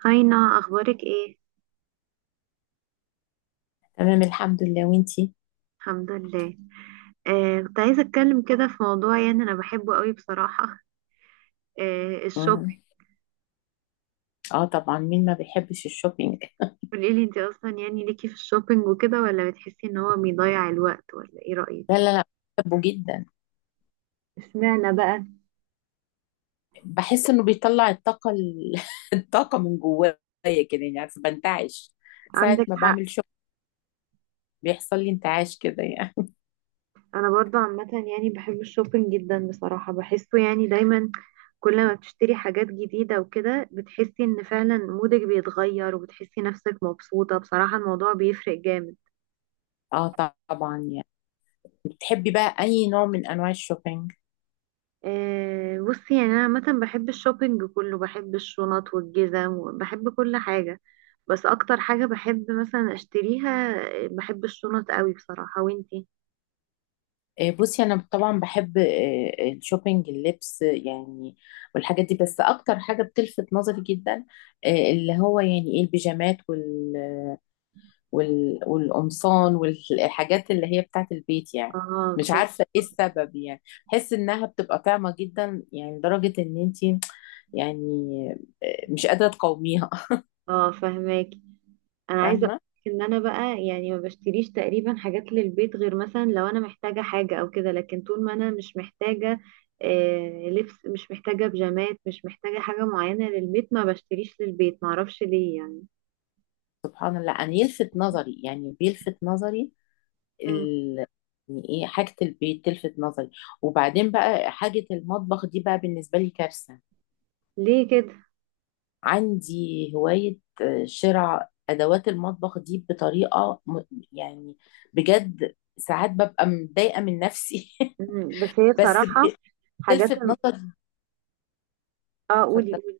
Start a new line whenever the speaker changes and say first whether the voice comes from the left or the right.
right: هاينا اخبارك ايه؟
left: تمام الحمد لله وانتي
right: الحمد لله. كنت عايزه اتكلم كده في موضوع، يعني انا بحبه قوي بصراحه.
left: مم.
right: الشوبينج.
left: اه طبعا مين ما بيحبش الشوبينج؟
right: قولي لي انت اصلا يعني ليكي في الشوبينج وكده، ولا بتحسي ان هو بيضيع الوقت؟ ولا ايه
left: لا
right: رايك؟
left: لا لا بحبه جدا.
right: اشمعنى بقى؟
left: بحس انه بيطلع الطاقة الطاقة من جوايا كده، يعني عارفة بنتعش ساعة
right: عندك
left: ما
right: حق.
left: بعمل شوبينج. بيحصل لي انتعاش كده يعني.
right: انا برضو عامه يعني بحب الشوبينج جدا بصراحه، بحسه يعني دايما كل ما بتشتري حاجات جديده وكده بتحسي ان فعلا مودك بيتغير، وبتحسي نفسك مبسوطه. بصراحه الموضوع بيفرق جامد.
left: اه طبعا يعني. بتحبي بقى اي نوع من انواع الشوبينج؟
right: بصي، يعني انا عامه بحب الشوبينج كله، بحب الشنط والجزم وبحب كل حاجه، بس اكتر حاجه بحب مثلا اشتريها، بحب الشنط قوي بصراحه. وانتي؟
left: بصي، انا طبعا بحب، الشوبينج اللبس يعني والحاجات دي. بس اكتر حاجة بتلفت نظري جدا، اللي هو يعني ايه، البيجامات والقمصان والحاجات اللي هي بتاعت البيت يعني.
right: اه،
left: مش
right: بتحبي.
left: عارفة ايه السبب يعني. بحس انها بتبقى طعمة جدا، يعني لدرجة ان انتي يعني مش قادرة تقاوميها.
right: اه فهماكي. انا عايزه
left: فاهمة.
right: اقولك ان انا بقى يعني ما بشتريش تقريبا حاجات للبيت، غير مثلا لو انا محتاجه حاجه او كده، لكن طول ما انا مش محتاجه، لبس مش محتاجه، بيجامات مش محتاجه، حاجه معينه للبيت، ما بشتريش للبيت. ما اعرفش ليه يعني.
left: سبحان الله، انا يلفت نظري يعني بيلفت نظري
right: مم.
left: ال... يعني ايه، حاجة البيت تلفت نظري. وبعدين بقى، حاجة المطبخ دي بقى بالنسبة لي كارثة.
right: ليه كده؟
left: عندي هواية شراء أدوات المطبخ دي بطريقة يعني، بجد ساعات ببقى متضايقة من نفسي.
right: مم. بس هي
left: بس
right: بصراحة حاجات
left: بتلفت
right: الم-
left: نظري.
right: اه، قولي
left: اتفضل.
right: قولي.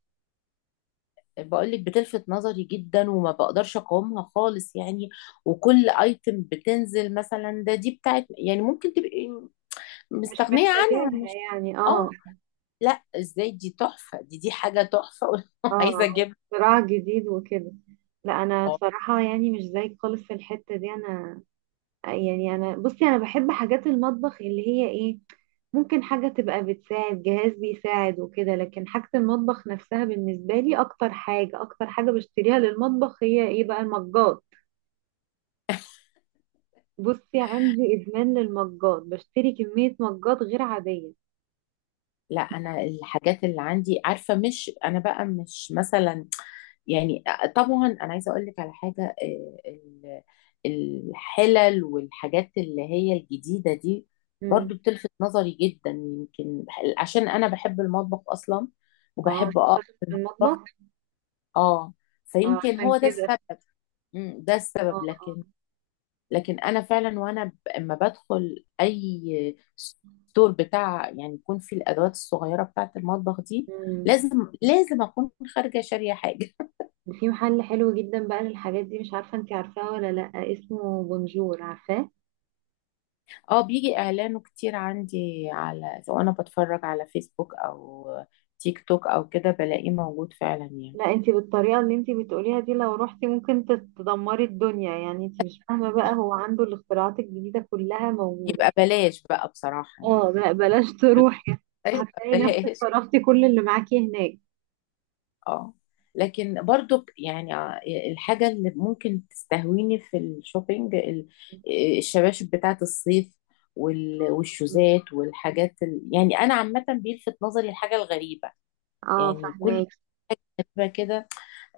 left: بقولك بتلفت نظري جدا وما بقدرش أقاومها خالص يعني. وكل ايتم بتنزل مثلا، ده دي بتاعت يعني، ممكن تبقي
right: مش
left: مستغنية
right: محتاجاها
left: عنها، مش.
right: يعني، اه
left: اه. لا ازاي، دي تحفة، دي حاجة تحفة. عايزة
right: اه،
left: اجيبها.
right: صراع جديد وكده. لا انا بصراحة يعني مش زيك خالص في الحتة دي. انا يعني، انا بصي، انا بحب حاجات المطبخ اللي هي ايه، ممكن حاجة تبقى بتساعد، جهاز بيساعد وكده، لكن حاجة المطبخ نفسها بالنسبة لي، اكتر حاجة، اكتر حاجة بشتريها للمطبخ هي ايه بقى؟ المجات. بصي، عندي ادمان للمجات، بشتري كمية مجات غير عادية.
left: لا، انا الحاجات اللي عندي، عارفه مش انا بقى مش مثلا، يعني، طبعا انا عايزه اقول لك على حاجه، الحلل والحاجات اللي هي الجديده دي برضو
right: مم.
left: بتلفت نظري جدا. يمكن عشان انا بحب المطبخ اصلا
right: اه،
left: وبحب
right: أصل
left: اقف
right: شاطر
left: في
right: في
left: المطبخ.
right: المطبخ.
left: اه،
right: اه
left: فيمكن
right: عشان
left: هو ده
right: كده.
left: السبب. مم، ده
right: اه
left: السبب.
right: اه.
left: لكن لكن انا فعلا، اما بدخل اي ستور بتاع يعني يكون فيه الادوات الصغيره بتاعه المطبخ دي،
right: مم.
left: لازم اكون خارجه شاريه حاجه.
right: وفي محل حلو جدا بقى للحاجات دي، مش عارفة انتي عارفاه ولا لأ، اسمه بونجور، عارفاه؟
left: اه، بيجي اعلانه كتير عندي، على سواء انا بتفرج على فيسبوك او تيك توك او كده، بلاقيه موجود فعلا يعني.
right: لا انتي بالطريقة اللي انتي بتقوليها دي لو روحتي ممكن تدمري الدنيا. يعني انتي مش فاهمة بقى، هو عنده الاختراعات الجديدة كلها موجودة.
left: يبقى بلاش بقى بصراحه يعني.
right: اه لا، بلاش تروحي.
left: يبقى
right: هتلاقي نفسك
left: بلاش.
right: صرفتي كل اللي معاكي هناك.
left: اه. لكن برضو يعني، الحاجة اللي ممكن تستهويني في الشوبينج، الشباشب بتاعة الصيف
right: مم.
left: والشوزات والحاجات يعني أنا عامة بيلفت نظري الحاجة الغريبة.
right: اه
left: يعني كل
right: فهماكي.
left: ما كده،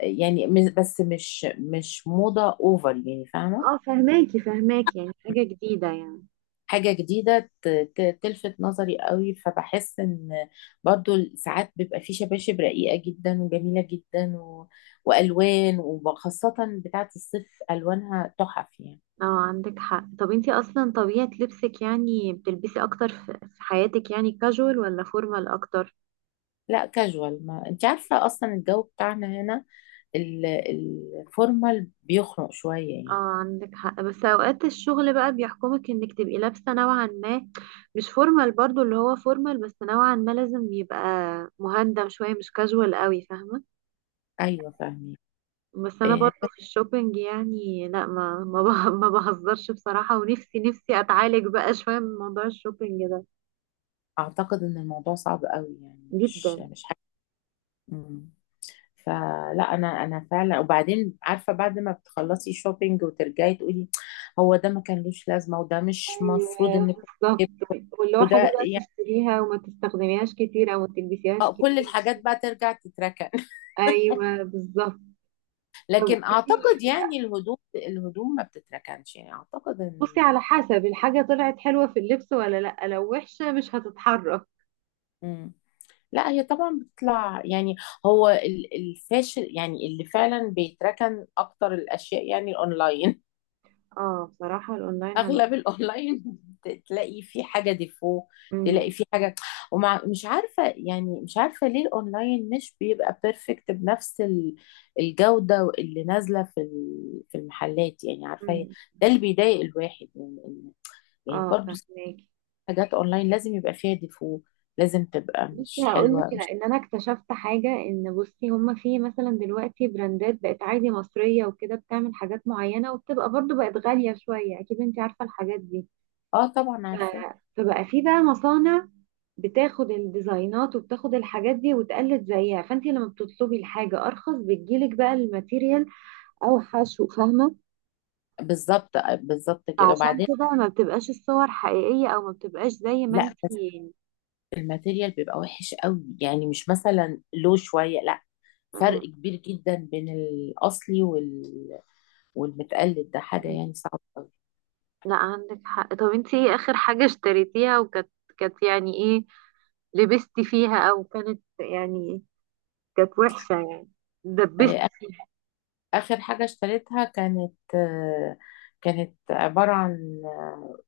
left: يعني، بس مش موضة أوفر يعني، فاهمة.
right: اه فهماكي فهماكي، يعني حاجة جديدة يعني.
left: حاجة جديدة تلفت نظري قوي، فبحس ان، برضو ساعات بيبقى في شباشب رقيقة جدا وجميلة جدا، و... والوان، وخاصة بتاعة الصيف الوانها تحف يعني.
right: اه عندك حق. طب انتي اصلا طبيعة لبسك، يعني بتلبسي اكتر في حياتك يعني كاجوال، ولا فورمال اكتر؟
left: لا كاجوال، ما انت عارفة اصلا الجو بتاعنا هنا، ال- الفورمال بيخنق شوية
right: اه
left: يعني.
right: عندك حق، بس اوقات الشغل بقى بيحكمك انك تبقي لابسة نوعا ما، مش فورمال برضو اللي هو فورمال، بس نوعا ما لازم يبقى مهندم شوية، مش كاجوال قوي، فاهمة.
left: ايوه فاهمين.
right: بس انا
left: إيه،
right: برضو في الشوبينج يعني لا، ما بهزرش بصراحة، ونفسي نفسي اتعالج بقى شوية من موضوع الشوبينج ده.
left: اعتقد ان الموضوع صعب قوي يعني،
right: جدا.
left: مش حاجة. مم. فلا، انا فعلا، وبعدين عارفه، بعد ما بتخلصي شوبينج وترجعي تقولي، هو ده ما كانلوش لازمه، وده مش مفروض
right: أيوة،
left: ان كنت
right: بالظبط.
left: أجيبه،
right: واللي هو حاجة
left: وده
right: بقى
left: يعني
right: تشتريها وما تستخدميهاش كتير، أو ما تلبسيهاش
left: كل
right: كتير.
left: الحاجات بقى ترجع تتركن.
right: أيوة بالظبط. طب قولي
left: لكن
right: لي،
left: اعتقد
right: إيه؟
left: يعني، الهدوم ما بتتركنش، يعني اعتقد
right: بصي،
left: ان،
right: على حسب الحاجة، طلعت حلوة في اللبس ولا لأ، لو وحشة مش هتتحرك.
left: مم. لا، هي طبعا بتطلع يعني. هو الفاشل يعني، اللي فعلا بيتركن اكتر الاشياء، يعني الاونلاين،
right: اه بصراحة الأونلاين عن...
left: اغلب الاونلاين. تلاقي في حاجه ديفو،
right: مم.
left: تلاقي في حاجه، ومع مش عارفه يعني، مش عارفه ليه الاونلاين مش بيبقى بيرفكت بنفس الجوده اللي نازله في في المحلات يعني، عارفه
right: مم.
left: ده اللي بيضايق الواحد، يعني يعني
right: اه
left: برضو،
right: فهماكي.
left: حاجات اونلاين لازم يبقى فيها ديفو، لازم تبقى
right: بصي
left: مش
right: هقول لك،
left: حلوه، مش.
right: لأن أنا اكتشفت حاجة، إن بصي هما في مثلا دلوقتي براندات بقت عادي مصرية وكده بتعمل حاجات معينة، وبتبقى برضو بقت غالية شوية، أكيد أنت عارفة الحاجات دي.
left: اه طبعا عارفه.
right: فبقى في بقى مصانع بتاخد الديزاينات وبتاخد الحاجات دي وتقلد زيها، فانت لما بتطلبي الحاجة ارخص بتجيلك بقى الماتيريال اوحش، وفاهمة.
left: بالظبط بالظبط كده.
right: فعشان
left: وبعدين
right: كده ما بتبقاش الصور حقيقية، او ما بتبقاش زي ما
left: لا
right: انت
left: بس الماتيريال بيبقى وحش قوي، يعني مش مثلا لو شويه، لا، فرق
right: م-
left: كبير جدا بين الأصلي والمتقلد، ده حاجة
right: م-
left: يعني صعبة أوي.
right: لا عندك حق. طب انت ايه اخر حاجة اشتريتيها، وكانت كانت يعني ايه، لبستي فيها، او كانت يعني كانت وحشة يعني، دبستي
left: آه،
right: فيها؟
left: آخر حاجة اشتريتها كانت، كانت عبارة عن،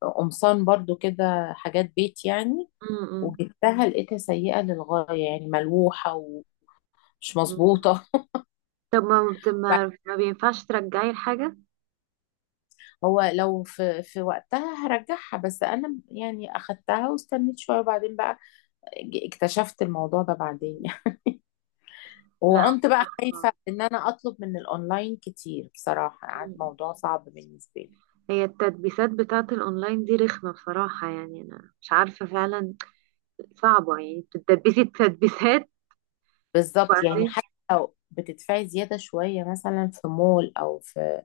left: قمصان برضو كده، حاجات بيت يعني.
right: م- م-
left: وجبتها لقيتها سيئة للغاية، يعني ملوحة ومش
right: م.
left: مظبوطة.
right: طب ما ما بينفعش ترجعي الحاجة؟
left: هو لو في في وقتها هرجعها، بس أنا يعني أخدتها واستنيت شوية، وبعدين بقى اكتشفت الموضوع ده بعدين.
right: لا
left: وكنت بقى
right: بصراحة.
left: خايفة ان انا اطلب من الاونلاين كتير بصراحة، قعد
right: مم.
left: موضوع صعب بالنسبة لي.
right: هي التدبيسات بتاعة الأونلاين دي رخمة بصراحة، يعني أنا مش عارفة فعلا. صعبة يعني، بتدبسي التدبيسات
left: بالظبط، يعني
right: وبعدين.
left: حتى لو بتدفعي زيادة شوية مثلا في مول او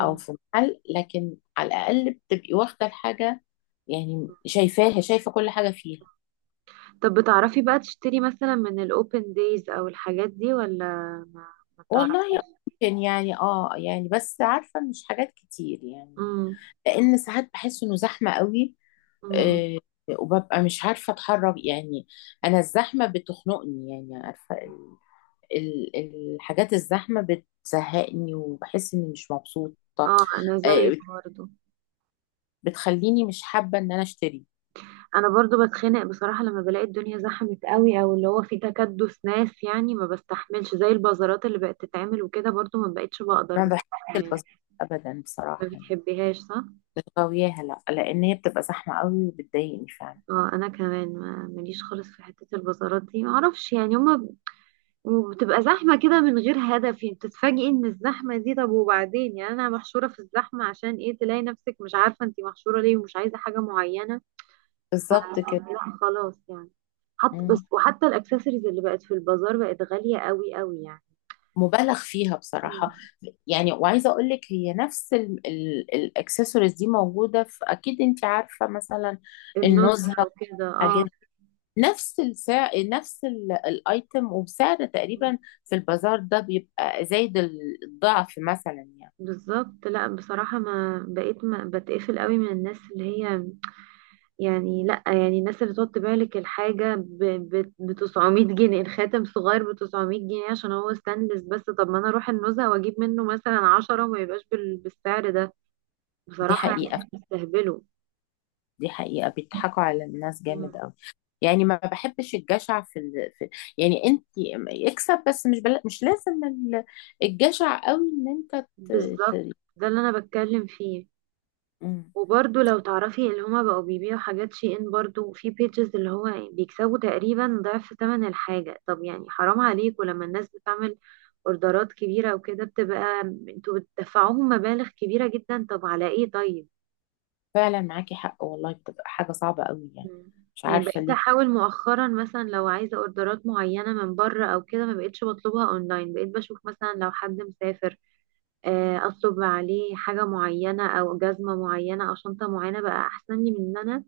left: او في محل، لكن على الاقل بتبقي واخدة الحاجة، يعني شايفاها، شايفة كل حاجة فيها.
right: طب بتعرفي بقى تشتري مثلا من الأوبن دايز أو الحاجات دي، ولا ما, ما بتعرفي؟
left: والله، ممكن يعني اه يعني، بس عارفة مش حاجات كتير يعني،
right: مم.
left: لان ساعات بحس انه زحمة قوي.
right: مم.
left: آه، وببقى مش عارفة اتحرك يعني، انا الزحمة بتخنقني يعني، عارفة، الحاجات الزحمة بتزهقني، وبحس اني مش مبسوطة.
right: اه أنا زيك
left: آه،
right: برضه.
left: بتخليني مش حابة ان انا اشتري.
right: أنا برضه بتخنق بصراحة لما بلاقي الدنيا زحمت قوي، أو اللي هو في تكدس ناس، يعني ما بستحملش. زي البازارات اللي بقت تتعمل وكده، برضه ما بقتش بقدر
left: ما بحبش
right: بصراحة يعني.
left: البساطة ابدا
right: ما
left: بصراحة يعني،
right: بتحبيهاش صح؟
left: مش غاوياها، لا، لان هي بتبقى زحمة قوي وبتضايقني فعلا.
right: اه انا كمان ماليش خالص في حتة البازارات دي. معرفش يعني، وبتبقى زحمة كده من غير هدف، يعني بتتفاجئي ان الزحمة دي، طب وبعدين يعني انا محشورة في الزحمة عشان ايه؟ تلاقي نفسك مش عارفة انتي محشورة ليه، ومش عايزة حاجة معينة. ف-
left: بالظبط كده.
right: لا خلاص يعني. حط
left: مم.
right: بس، وحتى الاكسسوارز اللي بقت في البازار بقت غالية قوي قوي يعني.
left: مبالغ فيها بصراحة
right: مم.
left: يعني. وعايزة اقول لك، هي نفس الاكسسوارز دي موجودة في، اكيد انت عارفة مثلا
right: النزهة
left: النزهة
right: وكده،
left: والحاجات،
right: اه.
left: نفس السعر، نفس الايتم وسعر تقريبا، في البازار ده بيبقى زايد الضعف مثلا يعني.
right: بالظبط. لا بصراحة ما بقيت، ما بتقفل قوي من الناس اللي هي يعني، لا يعني، الناس اللي تحط بالك الحاجة بتسعمية جنيه، الخاتم صغير بتسعمية جنيه عشان هو ستانلس، بس طب ما انا اروح النزهة واجيب منه مثلا عشرة، وما يبقاش بالسعر ده
left: دي
right: بصراحة
left: حقيقة،
right: يعني. بيستهبلوا.
left: دي حقيقة، بيضحكوا على الناس
right: مم.
left: جامد قوي، يعني ما بحبش الجشع في، في يعني، انت اكسب بس، مش لازم الجشع قوي ان انت
right: بالظبط.
left: ت...
right: ده اللي انا بتكلم فيه.
left: مم.
right: وبرضه لو تعرفي اللي هما بقوا بيبيعوا حاجات شي ان، برضه في بيجز اللي هو يعني بيكسبوا تقريبا ضعف ثمن الحاجة. طب يعني حرام عليك. ولما الناس بتعمل اوردرات كبيرة وكده بتبقى، انتوا بتدفعوهم مبالغ كبيرة جدا، طب على ايه طيب؟
left: فعلا معاكي حق والله، بتبقى حاجة صعبة قوي يعني،
right: مم.
left: مش
right: يعني
left: عارفة
right: بقيت
left: ليه.
right: احاول مؤخرا مثلا لو عايزة اوردرات معينة من بره او كده، ما بقيتش بطلبها اونلاين، بقيت بشوف مثلا لو حد مسافر، اطلب عليه حاجة معينة، او جزمة معينة، او شنطة معينة، بقى احسن لي من ان انا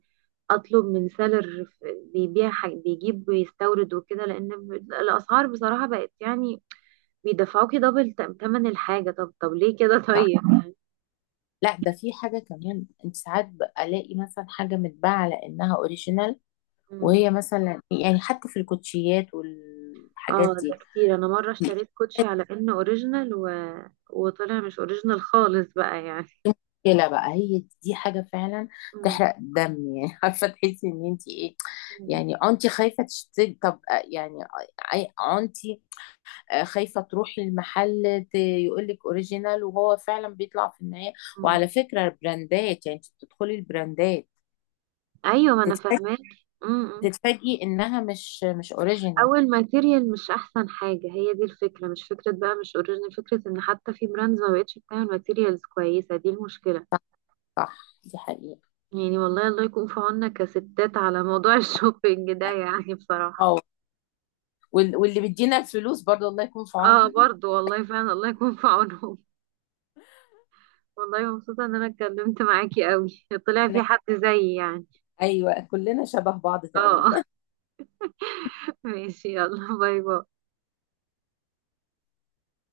right: اطلب من سيلر بيجيب ويستورد وكده، لان الاسعار بصراحه بقت يعني بيدفعوكي دبل تمن الحاجه. طب طب ليه كده؟
left: صح.
right: طيب يعني.
left: لا، ده في حاجة كمان، انت ساعات بقى الاقي مثلا حاجة متباعة على انها اوريجينال،
right: مم.
left: وهي مثلا يعني، حتى في الكوتشيات والحاجات
right: اه
left: دي،
right: ده كتير. انا مره
left: دي
right: اشتريت كوتشي على انه اوريجينال، و... وطلع مش اوريجينال خالص بقى يعني.
left: مشكلة بقى، هي دي حاجة فعلا
right: مم.
left: تحرق الدم يعني. عارفة، تحسي ان انت ايه،
right: مم.
left: يعني انت خايفة تشتري. طب يعني، انت خايفة تروحي المحل يقول لك اوريجينال، وهو فعلا بيطلع في النهاية.
right: مم.
left: وعلى فكرة، البراندات، يعني انت بتدخلي البراندات
right: ايوه ما انا
left: تتفاجئي،
right: فاهماك. مم. مم.
left: انها مش اوريجينال.
right: اول ماتيريال مش احسن حاجه، هي دي الفكره. مش فكره بقى مش اوريجينال، فكره ان حتى في براندز ما بقتش بتعمل ماتيريالز كويسه، دي المشكله.
left: صح، دي حقيقة.
right: يعني والله الله يكون في عوننا كستات على موضوع الشوبينج ده يعني بصراحة.
left: اه، واللي بيدينا الفلوس برضه الله يكون في
right: اه
left: عونهم.
right: برضو، والله فعلا الله يكون في عونهم. والله مبسوطة ان انا اتكلمت معاكي قوي، طلع في حد زيي يعني.
left: ايوه، كلنا شبه بعض تقريبا.
right: اه ماشي، يلا باي باي.